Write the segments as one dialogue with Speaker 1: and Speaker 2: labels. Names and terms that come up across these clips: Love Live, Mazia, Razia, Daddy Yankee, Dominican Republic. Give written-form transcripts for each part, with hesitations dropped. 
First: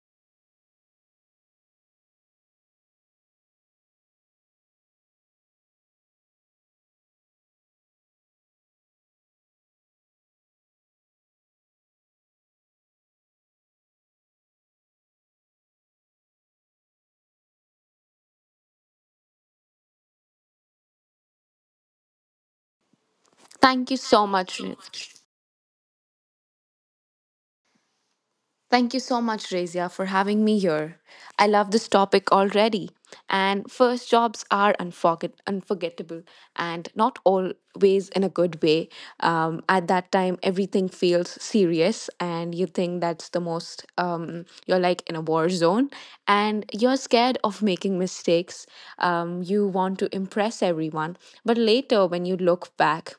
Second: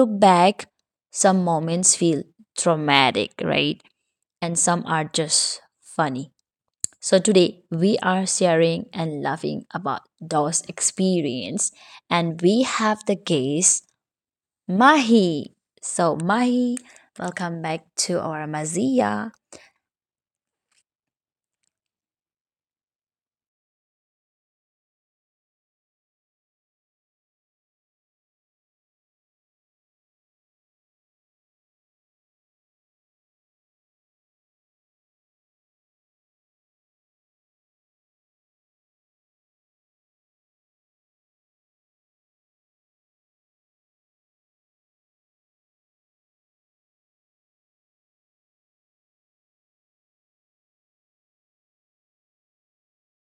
Speaker 1: look back, some moments feel traumatic, right, and some are just funny. So today we are sharing and laughing about those experience, and we have the guest, Mahi. So Mahi, welcome back to our Mazia.
Speaker 2: Thank you so much. Thank you so much, Razia, for having me here. I love this topic already. And first jobs are unforgettable and not always in a good way. At that time, everything feels serious, and you think that's the most, you're like in a war zone, and you're scared of making mistakes. You want to impress everyone. But later, when you look back,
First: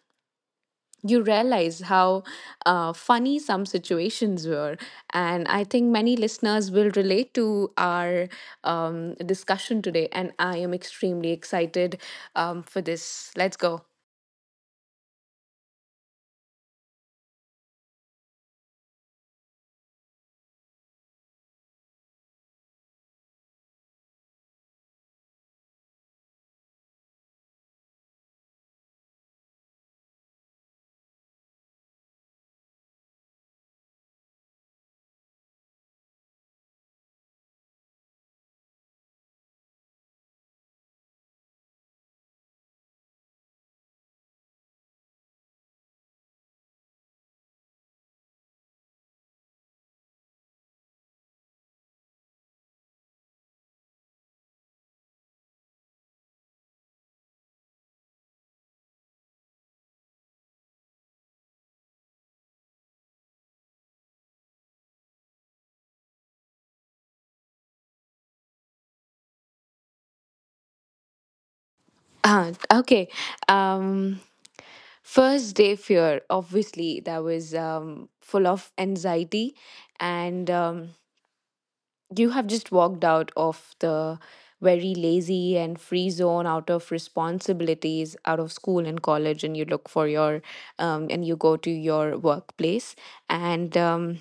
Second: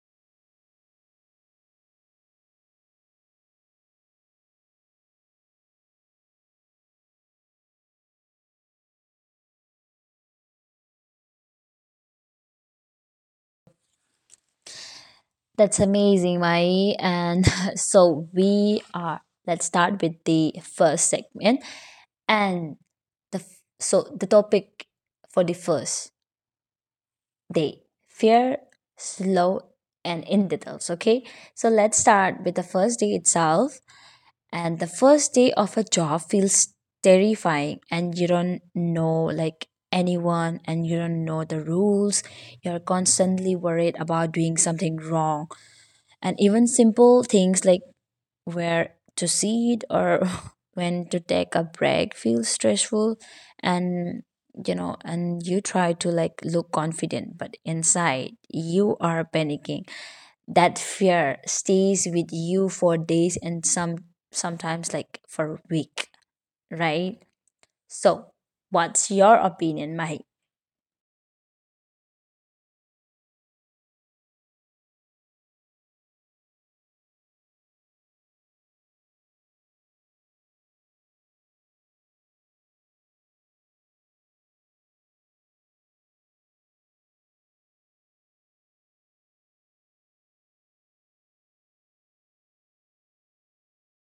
Speaker 2: you realize how funny some situations were. And I think many listeners will relate to our discussion today. And I am extremely excited for this. Let's go.
Speaker 1: That's amazing, Mahi. And so we are let's start with the first segment. And so the topic for the first day fear, slow and in details, okay. So let's start with the first day itself. And the first day of a job feels terrifying, and you don't know like anyone and you don't know the rules. You're constantly worried about doing something wrong, and even simple things like where to sit or when to take a break feels stressful. And you know and you try to like look confident but inside you are panicking. That fear stays with you for days, and sometimes like for a week, right? So what's your opinion, Mahi?
Speaker 2: Okay. Um, First day fear, obviously, that was full of anxiety. And. You have just walked out of the very lazy and free zone, out of responsibilities, out of school and college, and you look for your and you go to your workplace, and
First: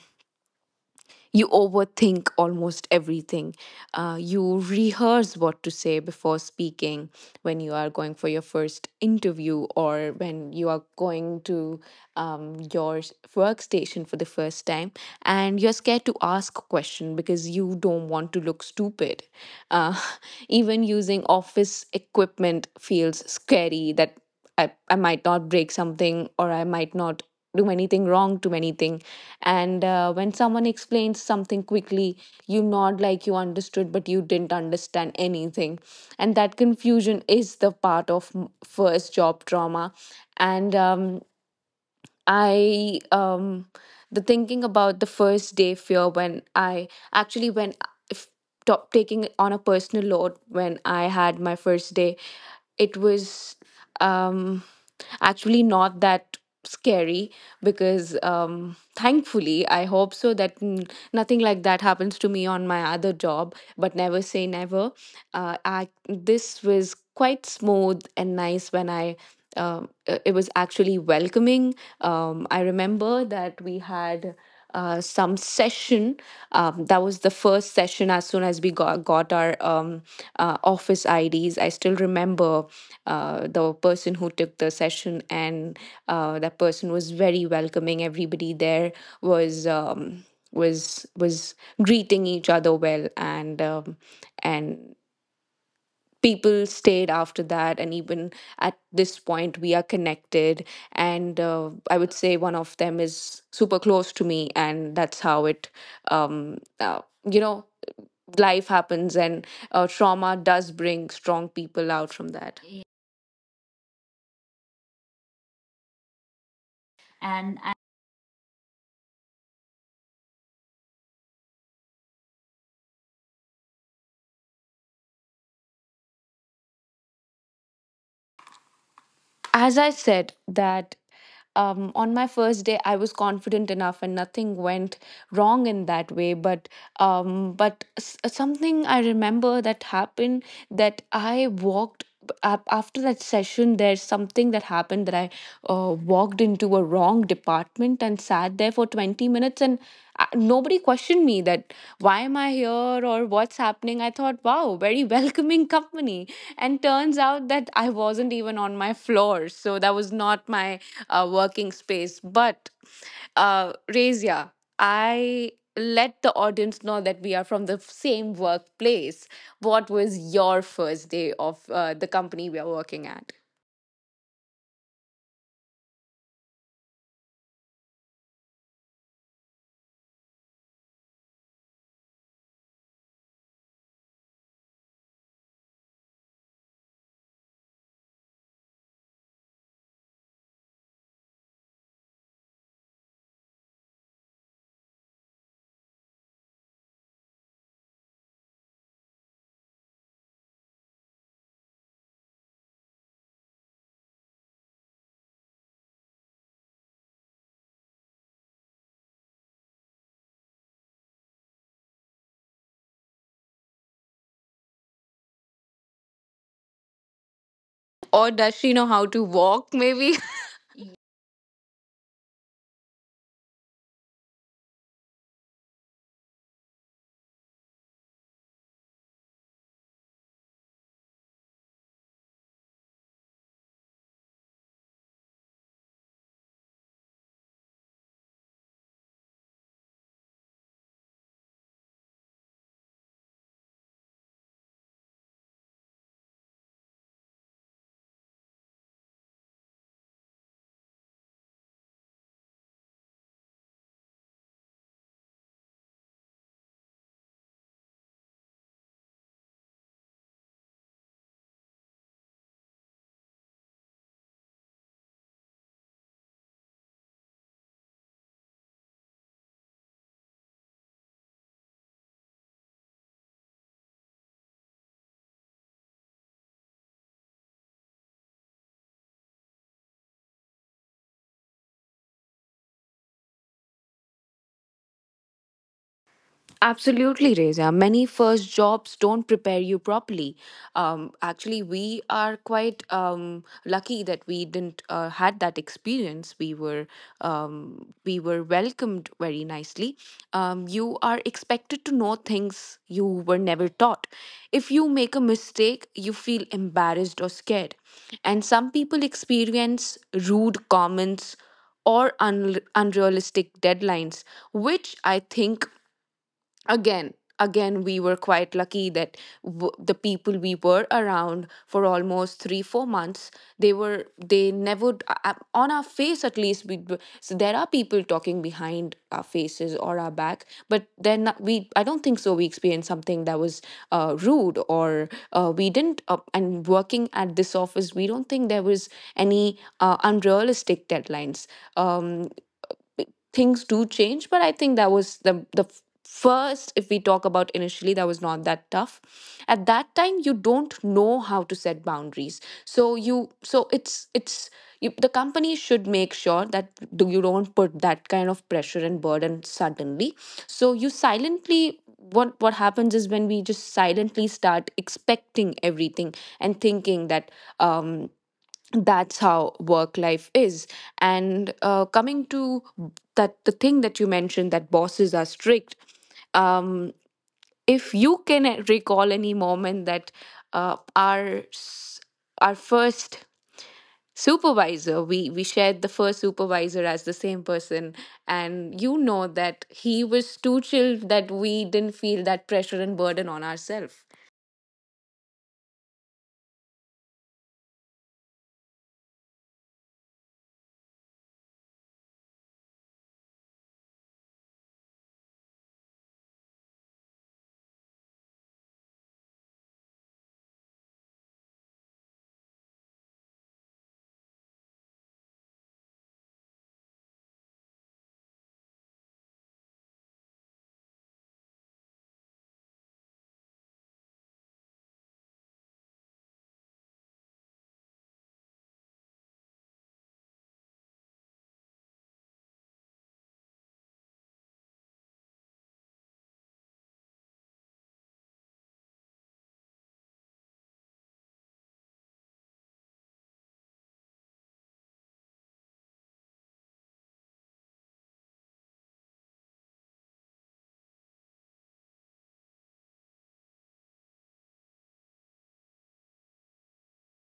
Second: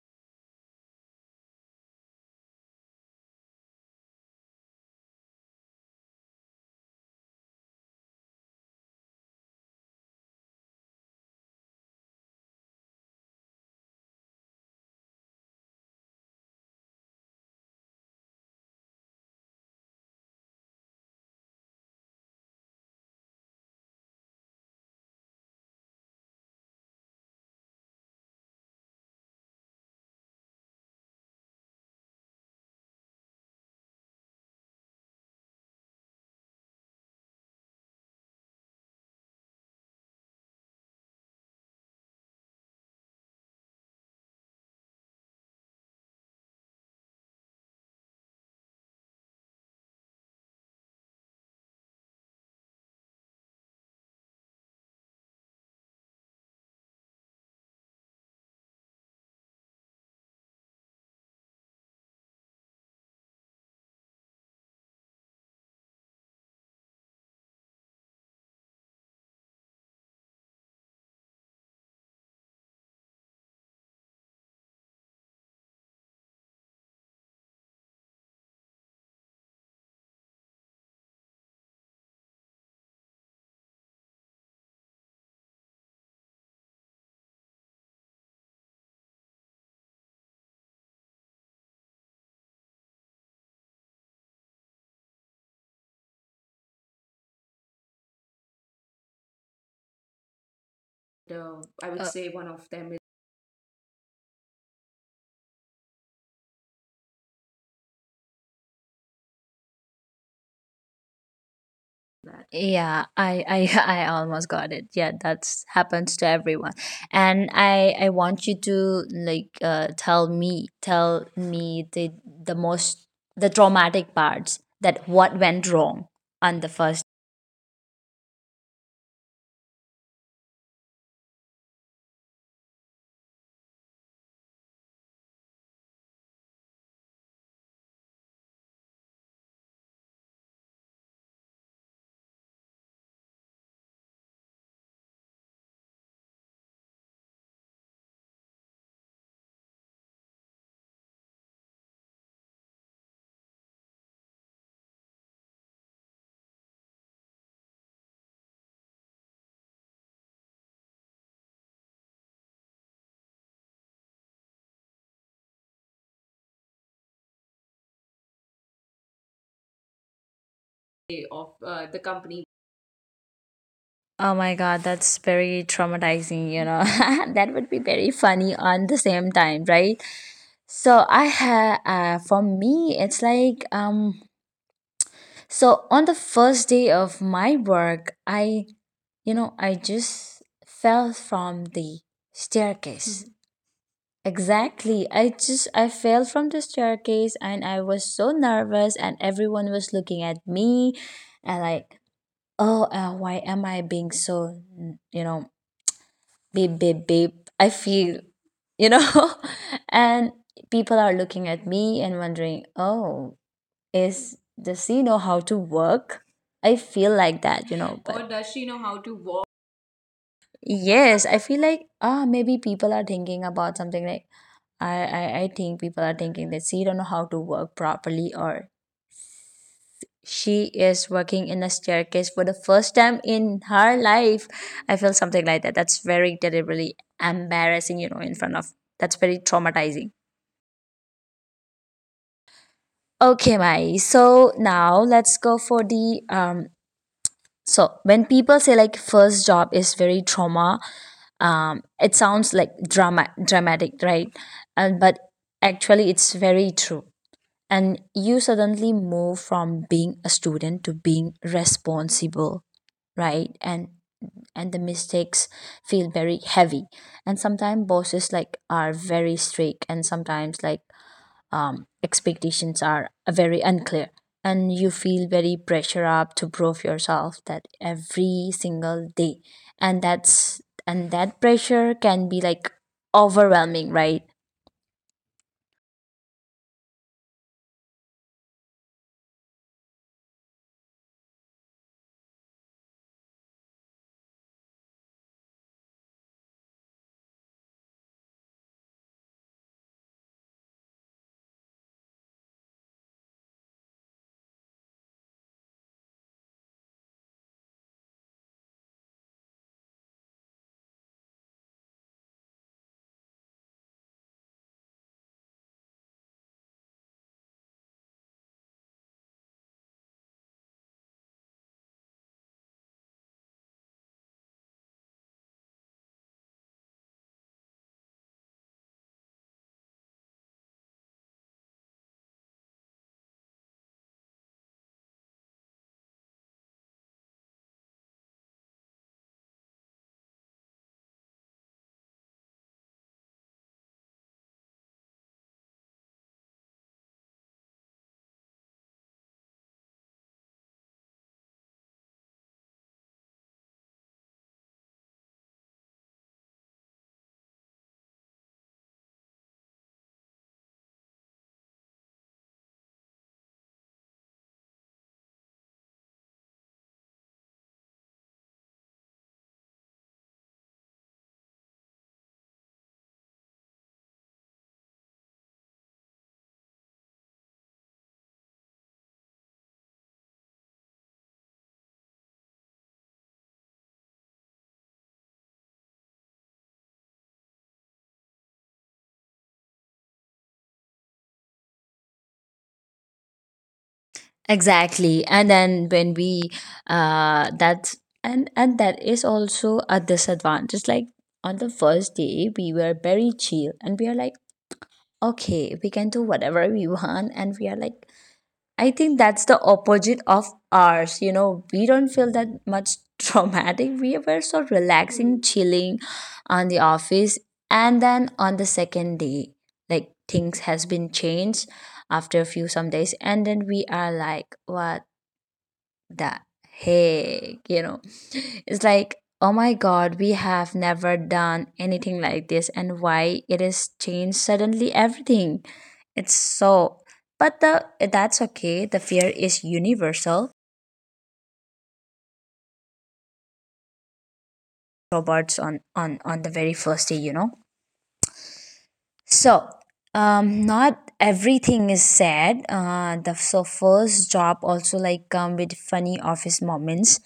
Speaker 2: you overthink almost everything. You rehearse what to say before speaking when you are going for your first interview, or when you are going to your workstation for the first time. And you're scared to ask a question because you don't want to look stupid. Uh, even using office equipment feels scary, that I might not break something, or I might not do anything wrong to anything. And when someone explains something quickly, you nod like you understood, but you didn't understand anything. And that confusion is the part of first job trauma. And I the thinking about the first day fear, when I actually, when if top taking on a personal load, when I had my first day, it was um actually not that scary because thankfully, I hope so, that nothing like that happens to me on my other job, but never say never. I This was quite smooth and nice when I it was actually welcoming. I remember that we had some session. That was the first session as soon as we got our office IDs. I still remember the person who took the session, and that person was very welcoming. Everybody there was. Was greeting each other well, and and people stayed after that. And even at this point we are connected, and
Speaker 1: No, I
Speaker 2: I
Speaker 1: would,
Speaker 2: would
Speaker 1: say
Speaker 2: say
Speaker 1: one
Speaker 2: one
Speaker 1: of
Speaker 2: of
Speaker 1: them is
Speaker 2: them
Speaker 1: that.
Speaker 2: is super close to me, and that's how it um uh, you know, life happens, and trauma does bring strong people out from that.
Speaker 1: Yeah, I I almost got it. Yeah, that's happens to everyone. And I want you to like tell me the most the traumatic parts, that what went wrong on the first
Speaker 2: As I said, that on my first day I was confident enough and nothing went wrong in that way. But something I remember that happened, that I walked up after that session, there's something that happened, that I walked into a wrong department and sat there for 20 minutes, and nobody questioned me that why am I here or what's happening. I thought, wow, very welcoming company. And turns out that I wasn't even on my floor, so that was not my working space. But Razia, I, let the audience know that we are from the same workplace. What was your first day
Speaker 1: of,
Speaker 2: of
Speaker 1: the
Speaker 2: the
Speaker 1: company.
Speaker 2: company we are working at?
Speaker 1: Oh my god, that's very traumatizing, you know. That would be very funny on the same time, right? So I have, for me it's like, so on the first day of my work, I just fell from the staircase. Mhm. Exactly. I fell from the staircase and I was so nervous and everyone was looking at me, and like, oh, why am I being so, you know beep, beep, beep. I feel, you know, and people are looking at me and wondering, oh, is, does she know how to work? I feel like that, you know, but
Speaker 2: Or
Speaker 1: or does
Speaker 2: does
Speaker 1: she
Speaker 2: she
Speaker 1: know
Speaker 2: know
Speaker 1: how
Speaker 2: how
Speaker 1: to
Speaker 2: to
Speaker 1: walk?
Speaker 2: walk, maybe?
Speaker 1: Yes, I feel like, ah, maybe people are thinking about something like I think people are thinking that she don't know how to work properly, or she is working in a staircase for the first time in her life. I feel something like that. That's very terribly embarrassing, you know, in front of that's very traumatizing. Okay, Mai. So now let's go for the. So when people say like first job is very trauma, it sounds like dramatic, right? And but actually, it's very true. And you suddenly move from being a student to being responsible, right? And the mistakes feel very heavy, and sometimes bosses like are very strict, and sometimes like, expectations are very unclear, and you feel very pressure up to prove yourself that every single day. And that's and that pressure can be like overwhelming, right?
Speaker 2: Absolutely, Reza. Many first jobs don't prepare you properly. Actually, we are quite lucky that we didn't had that experience. We were welcomed very nicely. You are expected to know things you were never taught. If you make a mistake, you feel embarrassed or scared, and some people experience rude comments or unrealistic deadlines, which I think again again we were quite lucky that the people we were around for almost 3 4 months, they never on our face, at least, we so there are people talking behind our faces or our back, but then not, we, I don't think so we experienced something that was rude or we didn't and working at this office, we don't think there was any unrealistic deadlines. um b- Things do change, but I think that was the first, if we talk about initially, that was not that tough. At that time, you don't know how to set boundaries, so you so it's you, the company should make sure that do, you don't put that kind of pressure and burden suddenly. So you silently, what happens is when we just silently start expecting everything and thinking that um that's how work life is. And coming to that, the thing that you mentioned that bosses are strict, um, if you can recall any moment that uh, our s- our first supervisor, we shared the first supervisor as the same person, and you know that he was too chill that we didn't feel that pressure and burden on ourselves.
Speaker 1: Exactly. And then when we, that's and that is also a disadvantage. Like on the first day we were very chill and we are like, okay, we can do whatever we want, and we are like, I think that's the opposite of ours, you know. We don't feel that much traumatic. We were so relaxing, chilling on the office, and then on the second day, like things has been changed after a few some days, and then we are like, what that, hey, it's like, oh my god, we have never done anything like this, and why it is changed suddenly everything. It's so. But the that's okay, the fear is universal robots on the very first day. So, not everything is sad. The so first job also like come with funny office moments,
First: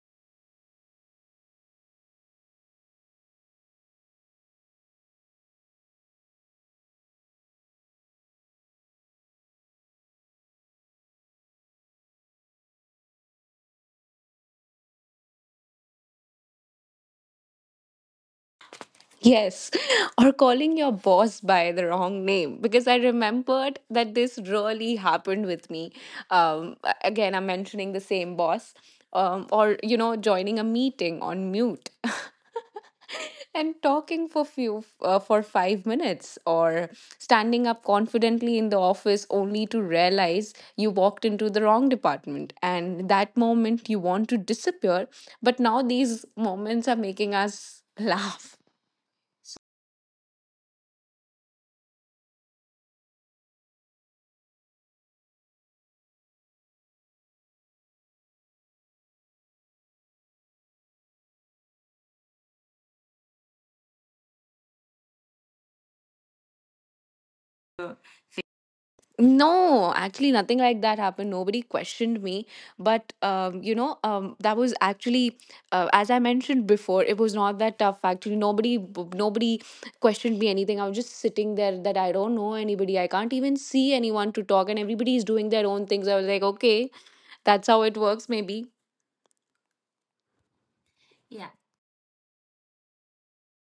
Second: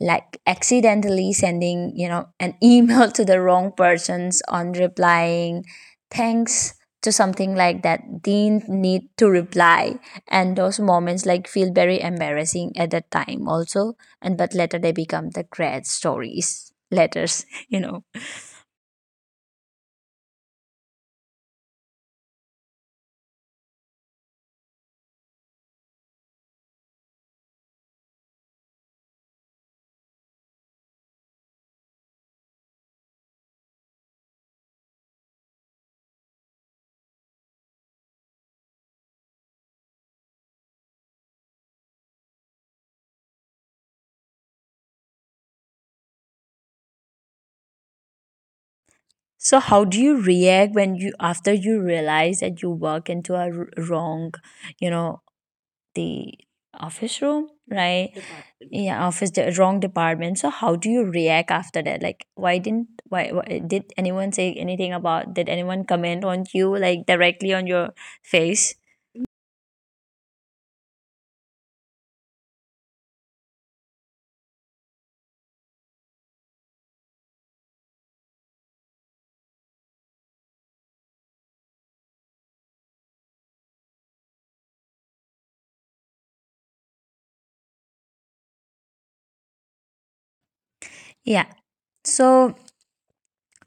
Speaker 1: like accidentally sending, an email to the wrong persons, on replying, thanks to something like that didn't need to reply, and those moments like feel very embarrassing at that time also, and but later they become the grad stories letters, .
Speaker 2: Yes, or calling your boss by the wrong name, because I remembered that this really happened with me. Again, I'm mentioning the same boss, or you know, joining a meeting on mute and talking for few for 5 minutes, or standing up confidently in the office only to realize you walked into the wrong department, and that moment you want to disappear, but now these moments are making us laugh.
Speaker 1: So how do you react when you after you realize that you walk into a wrong, you know, the office room, right? Department. Yeah, office, the wrong department. So how do you react after that? Like why didn't, why did anyone say anything about, did anyone comment on you like directly on your face?
Speaker 2: No, actually, nothing like that happened. Nobody questioned me. But, you know, that was actually, as I mentioned before, it was not that tough. Actually, nobody, nobody questioned me anything. I was just sitting there, that I don't know anybody. I can't even see anyone to talk, and everybody is doing their own things. I was like, okay, that's how it works, maybe.
Speaker 1: Yeah. So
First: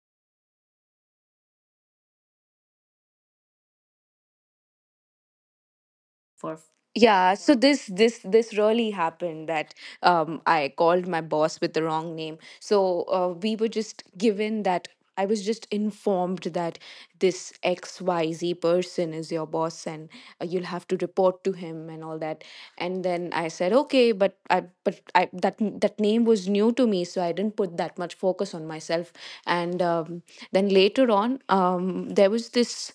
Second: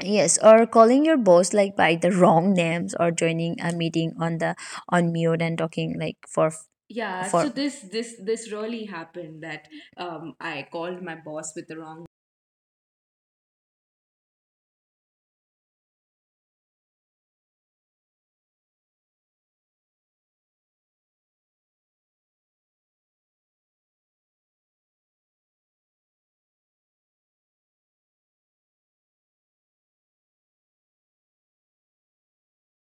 Speaker 1: yes, or calling your boss like by the wrong names, or joining a meeting on the on mute and talking like for, yeah.
Speaker 2: Yeah,
Speaker 1: So for
Speaker 2: so
Speaker 1: this
Speaker 2: this
Speaker 1: this
Speaker 2: this
Speaker 1: this
Speaker 2: this
Speaker 1: really
Speaker 2: really
Speaker 1: happened
Speaker 2: happened,
Speaker 1: that,
Speaker 2: that um,
Speaker 1: I
Speaker 2: I
Speaker 1: called
Speaker 2: called
Speaker 1: my
Speaker 2: my
Speaker 1: boss
Speaker 2: boss
Speaker 1: with
Speaker 2: with
Speaker 1: the
Speaker 2: the
Speaker 1: wrong.
Speaker 2: wrong name. So we were just given that, I was just informed that this XYZ person is your boss, and you'll have to report to him and all that. And then I said okay, but I that that name was new to me, so I didn't put that much focus on myself. And then later on, there was this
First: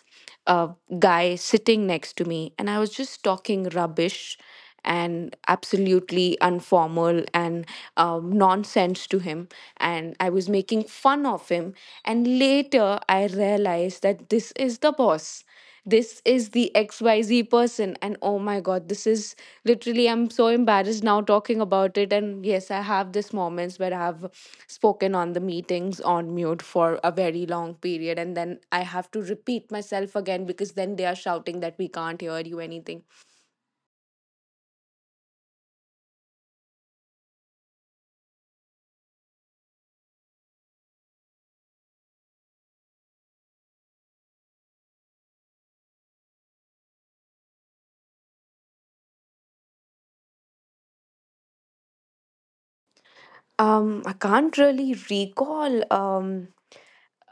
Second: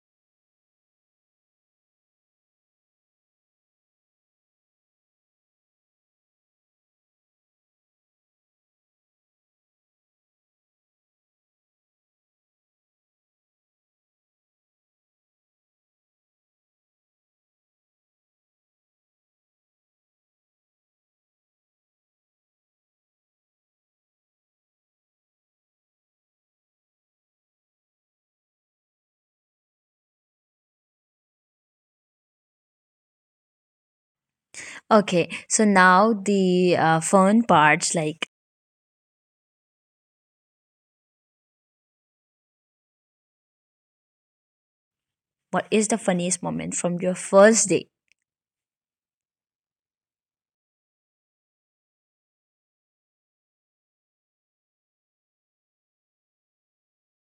Speaker 2: uh, guy sitting next to me, and I was just talking rubbish and absolutely unformal and nonsense to him, and I was making fun of him. And later, I realized that this is the boss. This is the XYZ person. And oh my God, this is literally, I'm so embarrassed now talking about it. And yes, I have these moments where I've spoken on the meetings on mute for a very long period, and then I have to repeat myself again, because then they are shouting that we can't hear you anything.
Speaker 1: Okay, so now the, fun parts, like what is the funniest moment from your first day?
Speaker 2: I can't really recall.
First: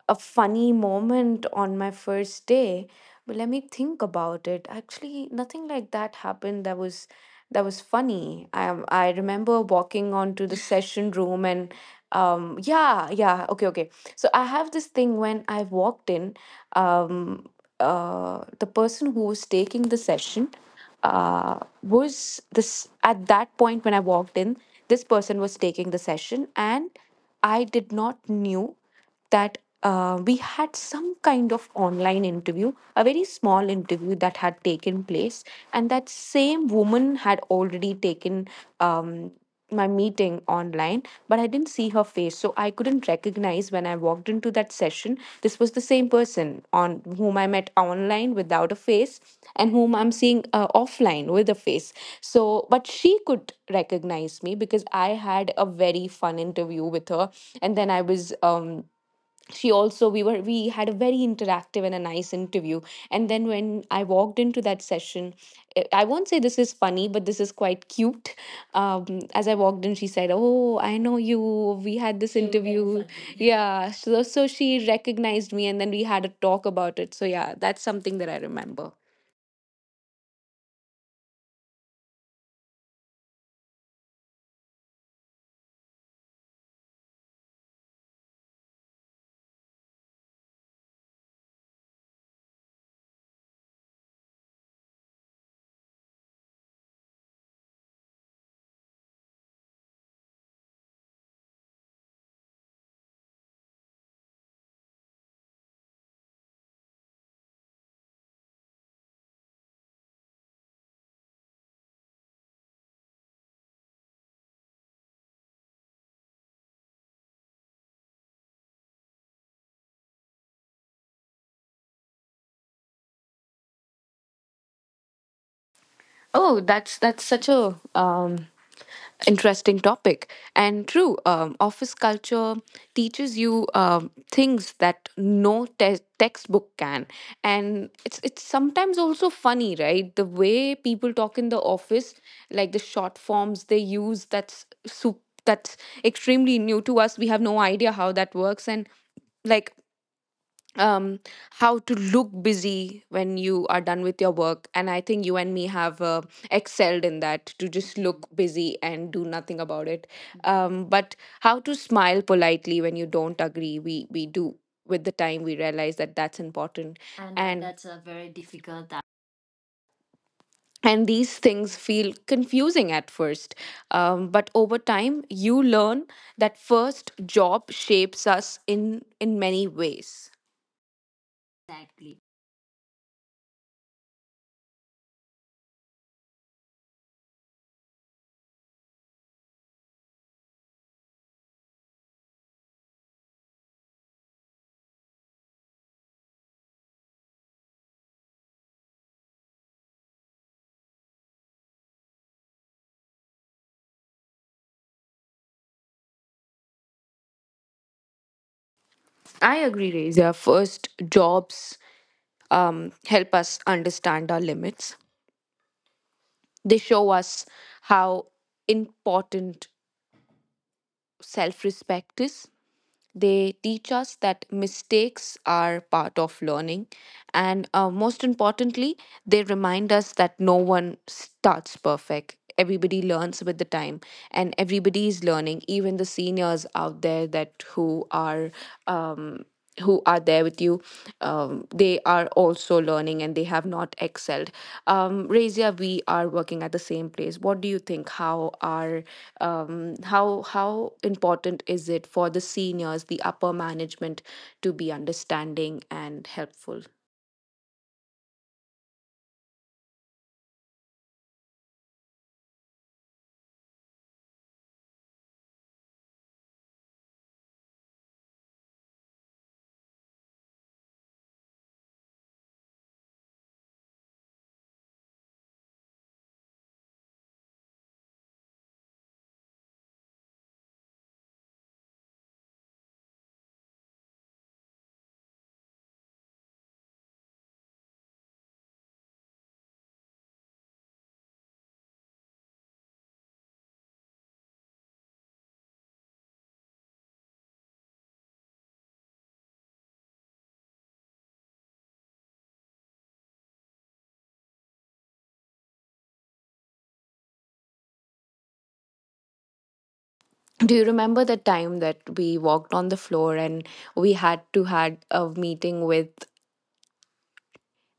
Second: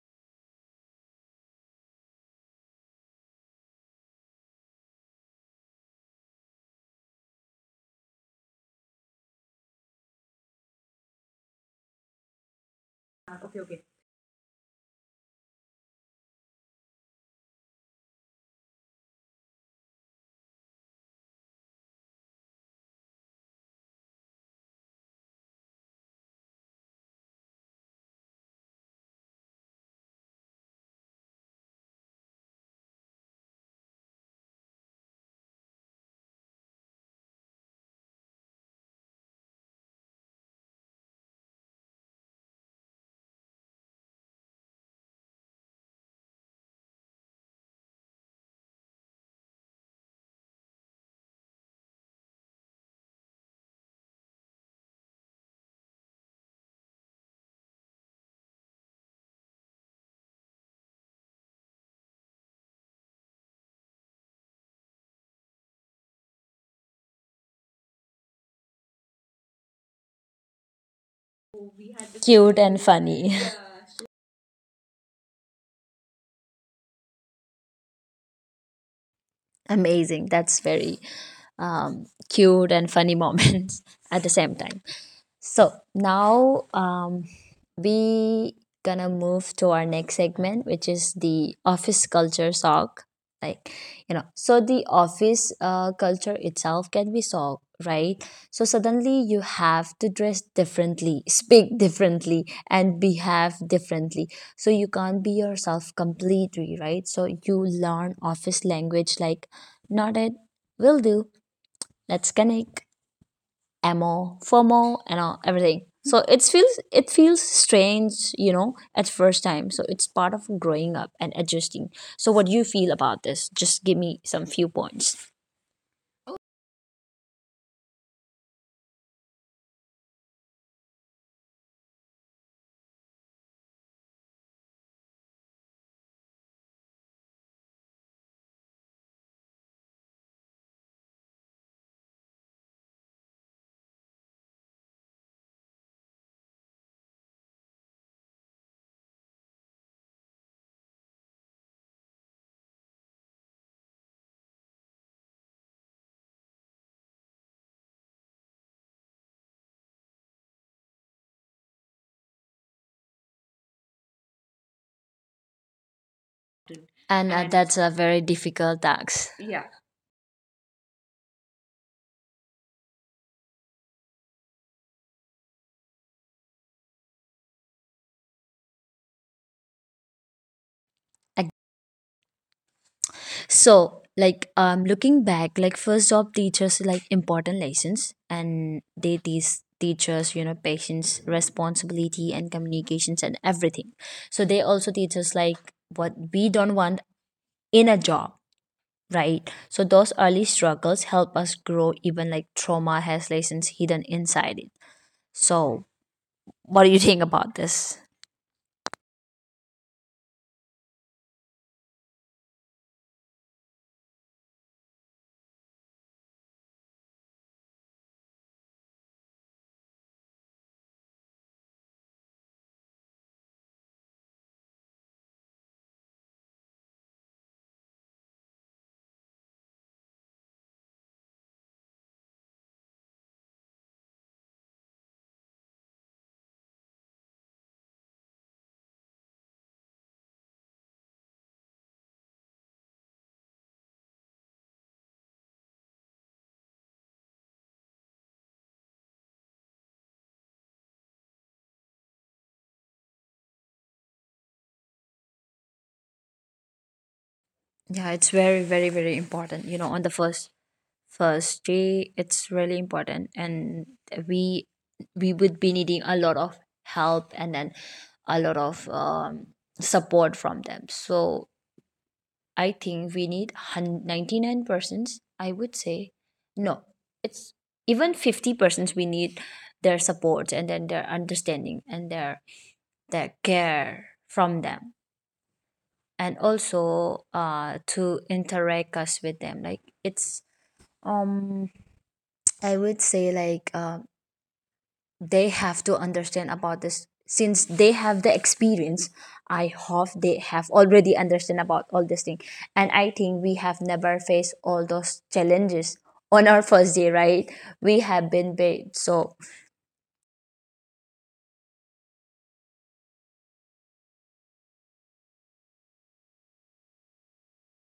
Speaker 2: A funny moment on my first day. But let me think about it. Actually, nothing like that happened that was funny. I remember walking onto the session room, and yeah, yeah,
Speaker 1: Okay,
Speaker 2: okay,
Speaker 1: okay.
Speaker 2: okay. So I have this thing. When I walked in, um the person who was taking the session was this, at that point when I walked in, this person was taking the session, and I did not knew that we had some kind of online interview, a very small interview, that had taken place, and that same woman had already taken um, my meeting online, but I didn't see her face, so I couldn't recognize, when I walked into that session, this was the same person on whom I met online without a face, and whom I'm seeing offline with a face. So, but she could recognize me because I had a very fun interview with her. And then I was she also, we had a very interactive and a nice interview. And then when I walked into that session, eh, I won't say this is funny, but this is quite cute. Um, as I walked in, she said, oh, I know you, we had this, you were very
Speaker 1: Cute and
Speaker 2: interview funny.
Speaker 1: funny.
Speaker 2: Yeah, so she recognized me, and then we had a talk about it. So yeah, that's something that I remember.
Speaker 1: Amazing. That's very, cute and funny moments at the same time. So now, we gonna move to our next segment, which is the office culture shock. Like, so the office, culture itself can be shock, right? So suddenly you have to dress differently, speak differently, and behave differently. So you can't be yourself completely, right? So you learn office language like, not it, will do. Let's connect, emo, FOMO, and all everything. So it feels strange, at first time. So it's part of growing up and adjusting. So what do you feel about this? Just give me some few points.
Speaker 2: Oh, that's such a interesting topic, and true. Office culture teaches you things that no textbook can. And it's sometimes also funny, right? The way people talk in the office, like the short forms they use, that's extremely new to us. We have no idea how that works. And like um how to look busy when you are done with your work. And I think you and me have excelled in that, to just look busy and do nothing about it. But how to smile politely when you don't agree, we do. With the time we realize that that's important.
Speaker 1: And,
Speaker 2: And
Speaker 1: that's a very difficult task. Yeah.
Speaker 2: these things feel confusing at first, but over time you learn that first job shapes us in many ways.
Speaker 1: Ag- So like, looking back, like first job teachers like important lessons, and they teach teachers, you know, patience, responsibility and communications and everything. So they also teach us like what we don't want in a job, right? So those early struggles help us grow, even like trauma has lessons hidden inside it. So what do you think about this?
Speaker 2: I agree, Razia. First, jobs help us understand our limits. They show us how important self respect is. They teach us that mistakes are part of learning. And most importantly, they remind us that no one starts perfect. Everybody learns with the time, and everybody is learning, even the seniors out there that who are. Um, who are there with you, they are also learning and they have not excelled. Razia, we are working at the same place. What do you think, how are how important is it for the seniors, the upper management, to be understanding and helpful?
Speaker 1: Yeah, it's very, very, very important, you know, on the first first day it's really important, and we we would be needing a lot of help, and then a lot of, support from them. So I think we need, 99%. I would say no. It's even 50% we need, their support and then their understanding and their care from them. And also, to interact us with them, like it's, um I would say like, they have to understand about this since they have the experience. I hope they have already understand about all this thing. And I think we have never faced all those challenges on our first day, right? We have been bait, so.
Speaker 2: Do you remember the time that we walked on the floor, and we had to had a meeting with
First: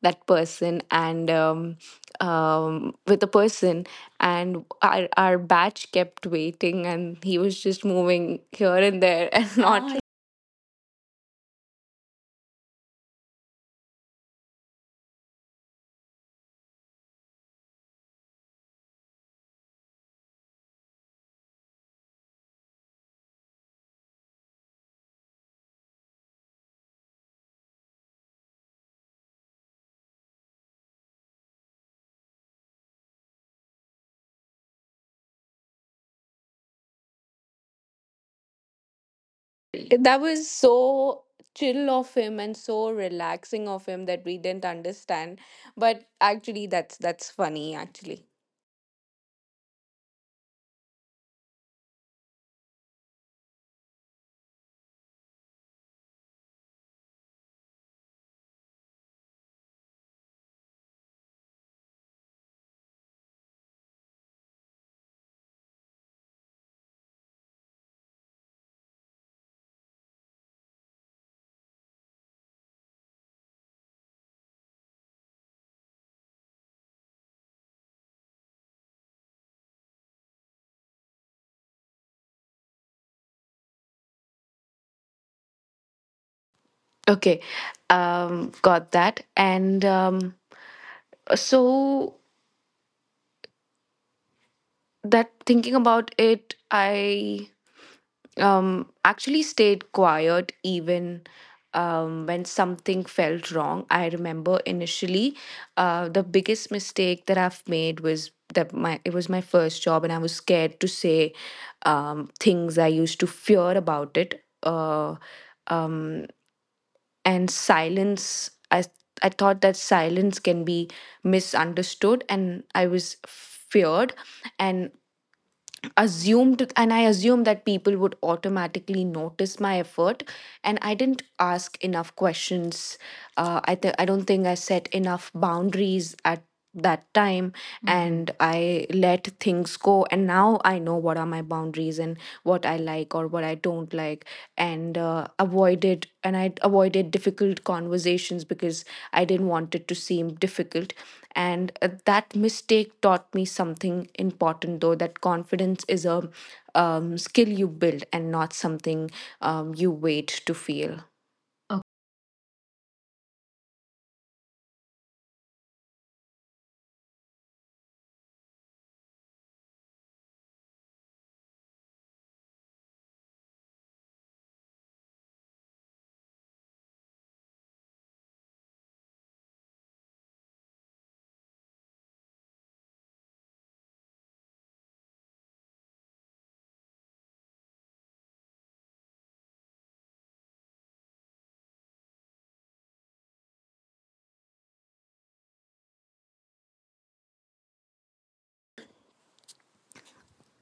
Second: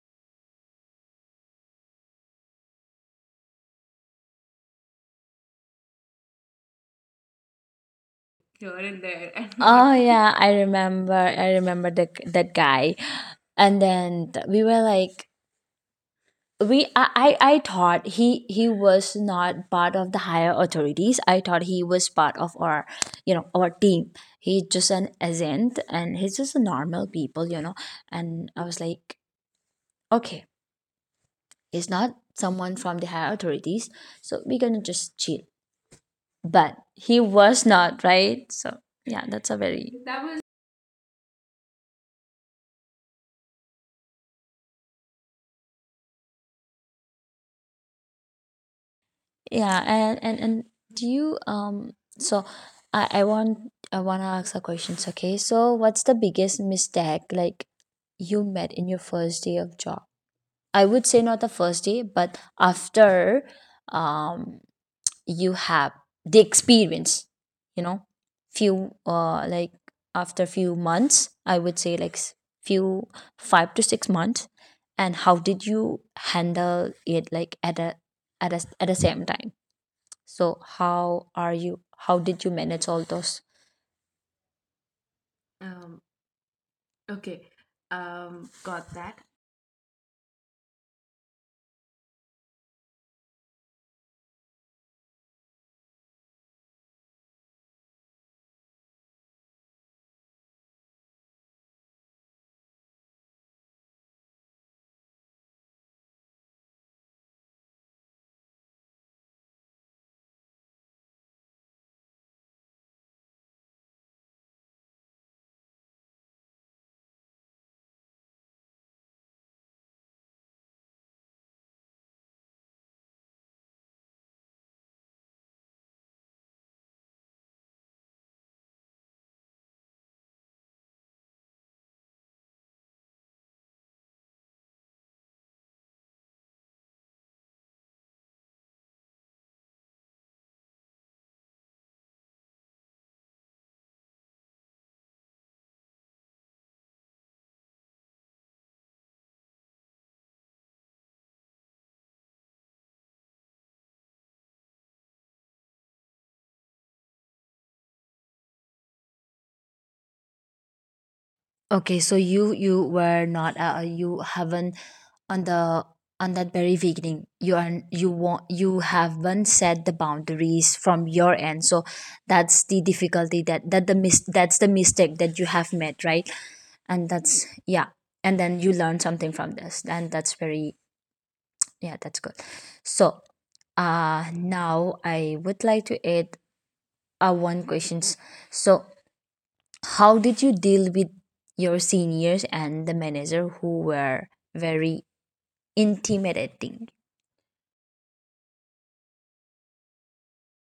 Speaker 2: that person, and with the person, and our batch kept waiting, and he was just moving
Speaker 1: Here
Speaker 2: here
Speaker 1: and
Speaker 2: and there,
Speaker 1: there.
Speaker 2: and not.
Speaker 1: Oh
Speaker 2: Ah,
Speaker 1: yeah, I remember that guy. And then we were like, we I thought he was not part of the higher authorities. I thought he was part of our you know our team. He's just an agent and he's just a normal people, you know. And I was like, okay, he's not someone from the higher authorities, so we're gonna just chill. But he was not, right? So yeah, that's a very.
Speaker 2: that was so chill of him and so relaxing of him that we didn't understand. But actually, that's funny actually.
Speaker 1: Yeah. And, and do you, so I I want I want to ask a question. Okay, so what's the biggest mistake like you met in your first day of job? I would say not the first day, but after, um you have the experience, you know, few, like after few months, I would say like, few 5 to 6 months, and how did you handle it like at the same time? So how are you? How did you manage all those? Um, okay,
Speaker 2: Okay,
Speaker 1: got
Speaker 2: got
Speaker 1: that.
Speaker 2: that. And so, that thinking about it, I actually stayed quiet even when something felt wrong. I remember initially, the biggest mistake that I've made was that my, it was my first job and I was scared to say things. I used to fear about it. Um, and silence, I thought that silence can be misunderstood, and I was feared, and assumed and I assumed that people would automatically notice my effort, and I didn't ask enough questions. I think I don't think I set enough boundaries at that time, and I let things go. And now I know what are my boundaries, and what I like or what I don't like. And avoided and I avoided difficult conversations because I didn't want it to seem difficult. And that mistake taught me something important though, that confidence is a skill you build and not something you wait to feel.
Speaker 1: Okay, so you were not, you haven't, on the on that very beginning you are, you haven't set the boundaries from your end. So that's the difficulty that the that's the mistake that you have made, right? And that's, yeah, and then you learn something from this, and that's very. Yeah, that's good. So, now I would like to add, one questions. So how did you deal with your seniors and the manager who were very intimidating?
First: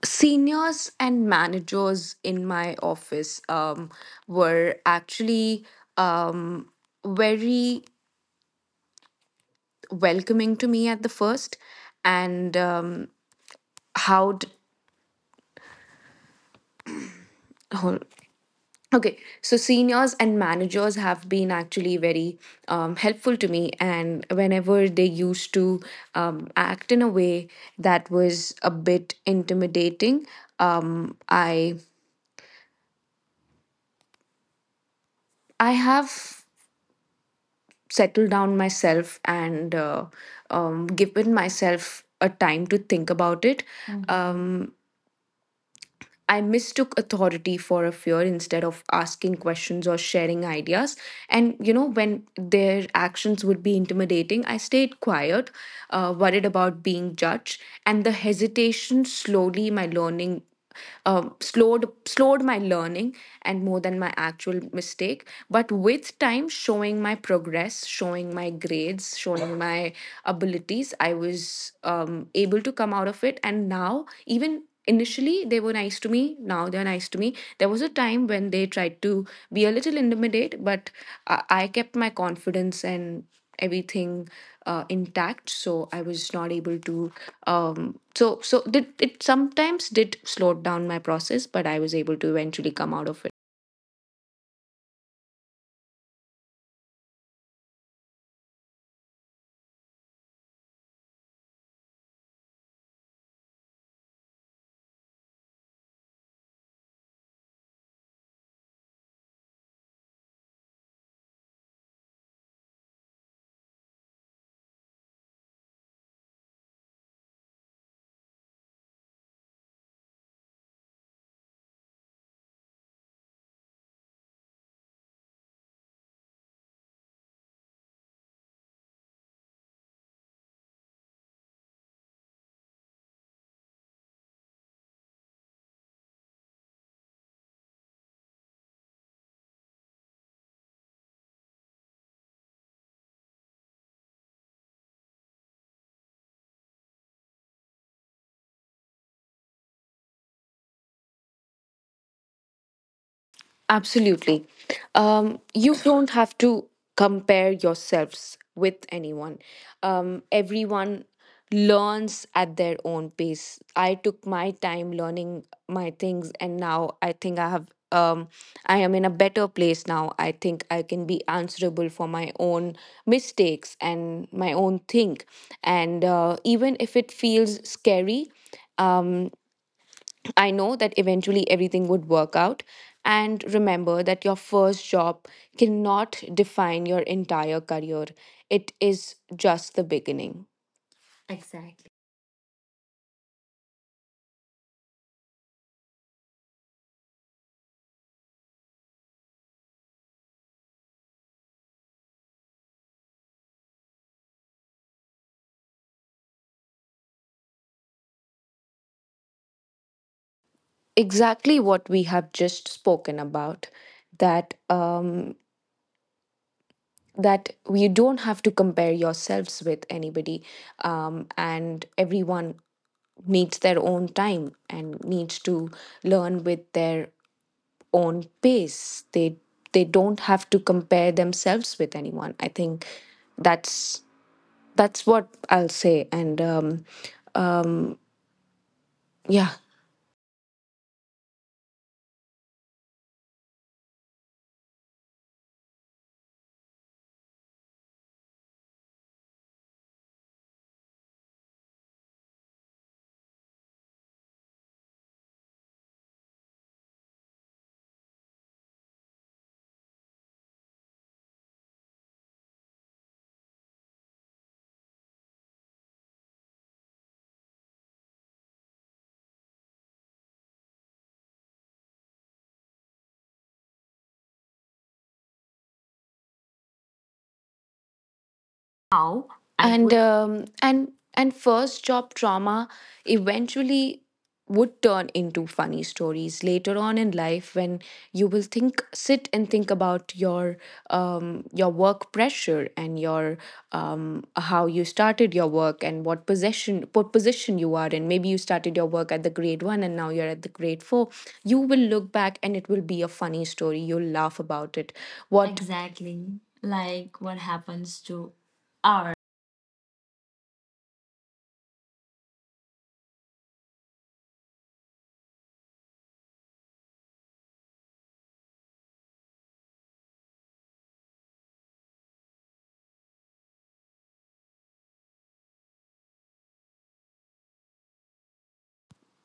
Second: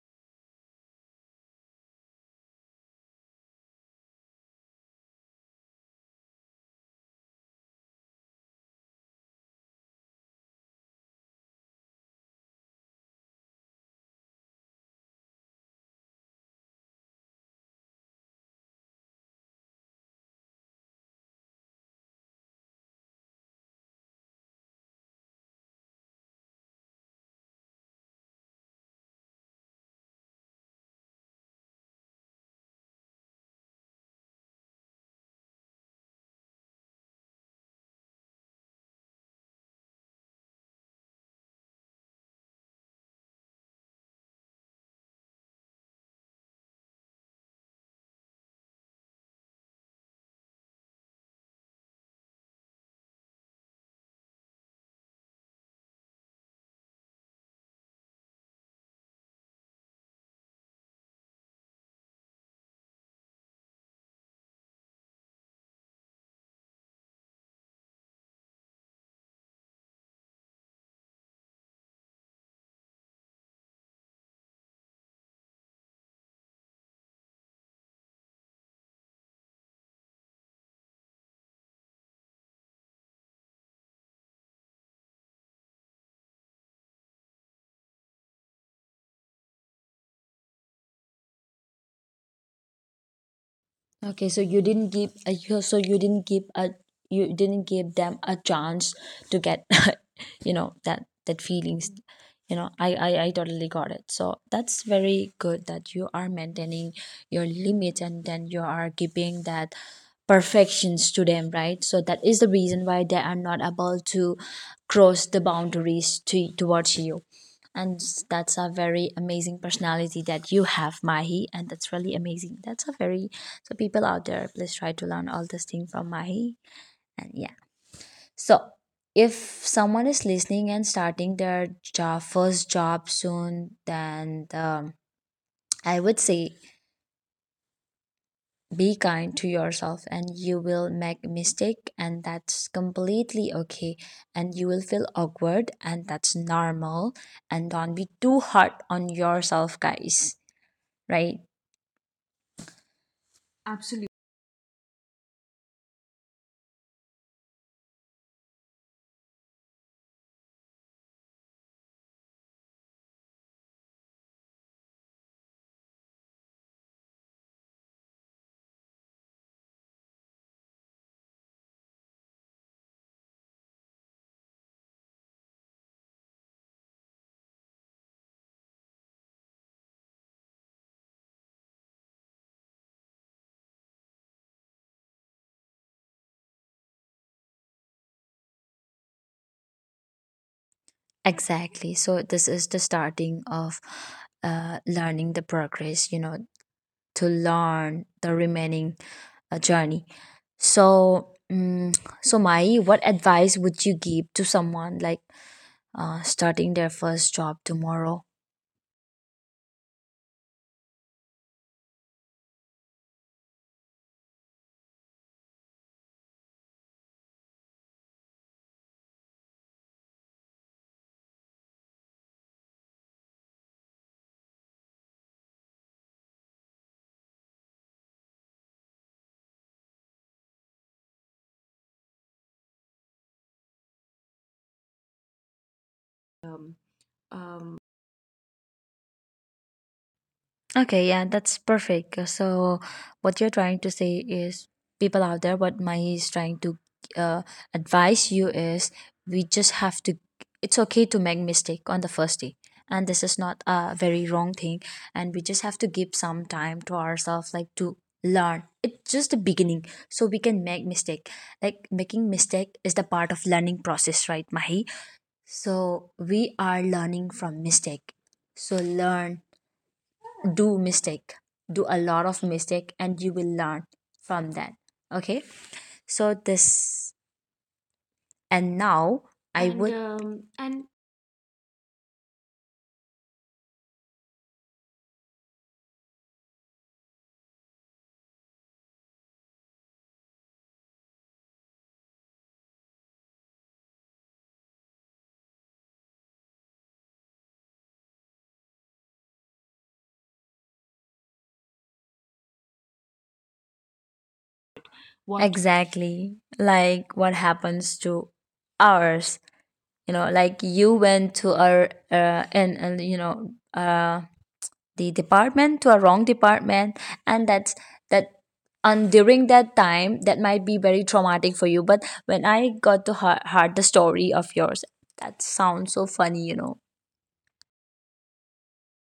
Speaker 2: Seniors and managers in my office were actually um, very welcoming to me at the first. And how d- hol- Okay, so seniors and managers have been actually very helpful to me, and whenever they used to act in a way that was a bit intimidating, um, I I have settled down myself and given myself a time to think about it. Um, I mistook authority for a fear instead of asking questions or sharing ideas. And, you know, when their actions would be intimidating, I stayed quiet, worried about being judged. And the hesitation slowly, my learning slowed my learning, and more than my actual mistake. But with time, showing my progress, showing my grades, showing my abilities, I was able to come out of it. And now, even initially they were nice to me, now they're nice to me. There was a time when they tried to be a little intimidate, but I kept my confidence and everything intact, so I was not able to did it sometimes did slow down my process, but I was able to eventually come out of.
Speaker 1: Okay, so you didn't give, you didn't give a you didn't give them a chance to get you know, that feelings, you know. I totally got it. So that's very good that you are maintaining your limit, and then you are keeping that perfections to them, right? So that is the reason why they are not able to cross the boundaries, to towards you. And that's a very amazing personality that you have, Mahi, and that's really amazing. That's a very So people out there, please try to learn all this thing from Mahi. And yeah. So if someone is listening and starting their job first job soon, then, I would say, be kind to yourself and you will make mistake, and that's completely okay, and you will feel awkward and that's normal, and don't be too hard on yourself, guys, right? Absolutely.
Speaker 2: Absolutely. You don't have to compare yourselves with anyone. Everyone learns at their own pace. I took my time learning my things, and now I think I have. I am in a better place now. I think I can be answerable for my own mistakes and my own thing. And even if it feels scary, um, I know that eventually everything would work out. And remember that your first job cannot define your entire career, it is just the beginning.
Speaker 1: Exactly. So this is the starting of, learning the progress, you know, to learn the remaining, journey. So, so Mai, what advice would you give to someone like, starting their first job tomorrow?
Speaker 2: Exactly what we have just spoken about, that that you don't have to compare yourselves with anybody, and everyone needs their own time and needs to learn with their own pace. They don't have to compare themselves with anyone. I think that's that's what I'll say. And yeah,
Speaker 1: Okay, yeah, that's perfect. So what you're trying to say is, people out there, what Mai is trying to, uh, advise you is, we just have to. It's okay to make mistake on the first day, and this is not a very wrong thing. And we just have to give some time to ourselves, like to learn. It's just the beginning, so we can make mistake. Like, making mistake is the part of learning process, right, Mahi? So we are learning from mistake. So learn, do mistake, do a lot of mistake and you will learn from that, okay. So this, and now, I And
Speaker 2: and
Speaker 1: would and
Speaker 2: and first job trauma eventually would turn into funny stories later on in life, when you will think, sit and think about your work pressure and your how you started your work and what position you are in. Maybe you started your work at the grade 1 and now you're at the grade 4. You will look back and it will be a funny story, you'll laugh about it.
Speaker 1: what?
Speaker 2: What?
Speaker 1: Exactly, like what happens to ours, like you went to our, and the department, to a wrong department. And that's that, and during that time that might be very traumatic for you, but when I got to hear the story of yours, that sounds so funny, you know.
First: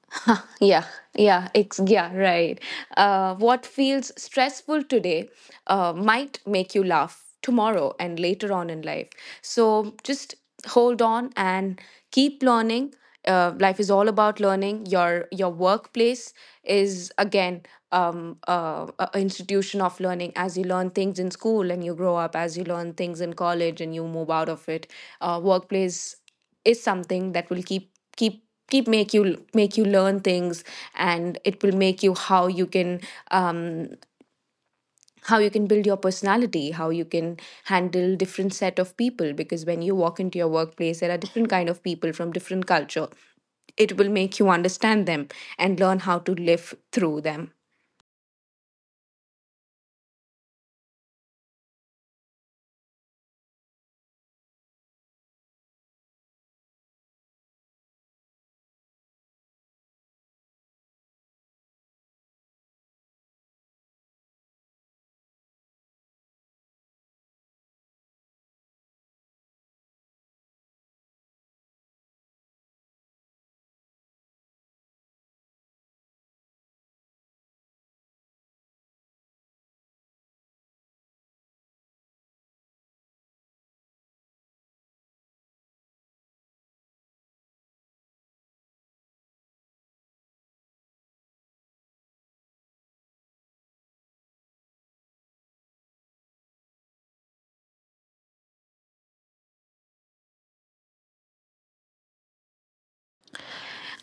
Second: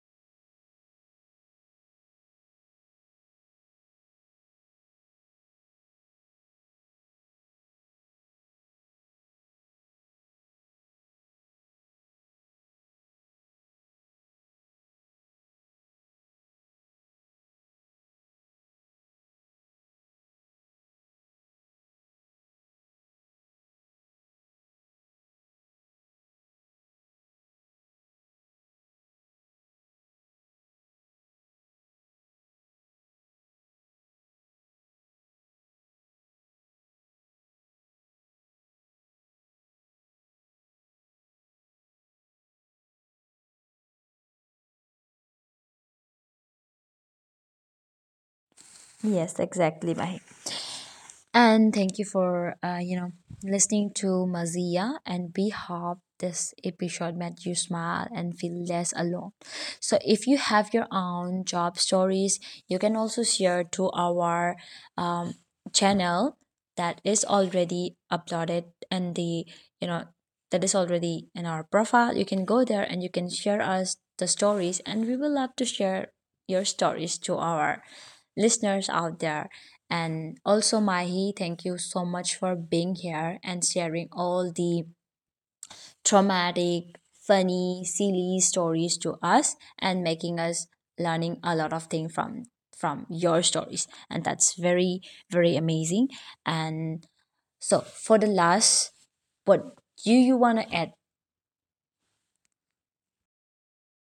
Speaker 2: Huh, yeah, yeah, right. What feels stressful today might make you laugh tomorrow and later on in life. So just hold on and keep learning. Life is all about learning. Your workplace is again, um a institution of learning. As you learn things in school and you grow up, as you learn things in college and you move out of it, workplace is something that will keep make you learn things. And it will make you um how you can build your personality, how you can handle different set of people. Because when you walk into your workplace, there are different kind of people from different culture. It will make you understand them and learn how to live through them.
Speaker 1: Yes, exactly, Mahi. And thank you for, listening to Mazia, and we hope this episode made you smile and feel less alone. So if you have your own job stories, you can also share to our, um, channel that is already uploaded, and the you know that is already in our profile. You can go there and you can share us the stories, and we will love to share your stories to our listeners out there. And also, Mahi, thank you so much for being here and sharing all the traumatic, funny, silly stories to us and making us learning a lot of things from your stories, and that's very, very amazing. And so for the last, what do you want to add?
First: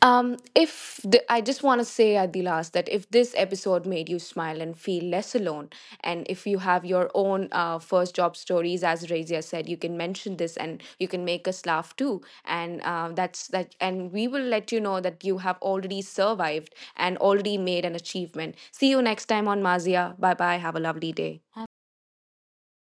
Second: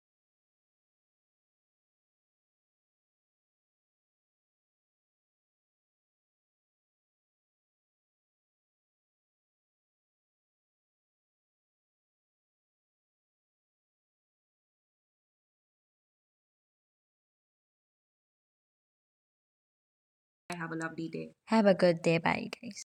Speaker 2: If the, I just want to say at the last that if this episode made you smile and feel less alone, and if you have your own first job stories, as Razia said, you can mention this and you can make us laugh too. And that's that, and we will let you know that you have already survived and already made an achievement. See you next time on Mazia. Bye
Speaker 1: I
Speaker 2: bye.
Speaker 1: have a
Speaker 2: Have a
Speaker 1: lovely
Speaker 2: lovely
Speaker 1: day.
Speaker 2: day.
Speaker 1: Have a good day, bye guys.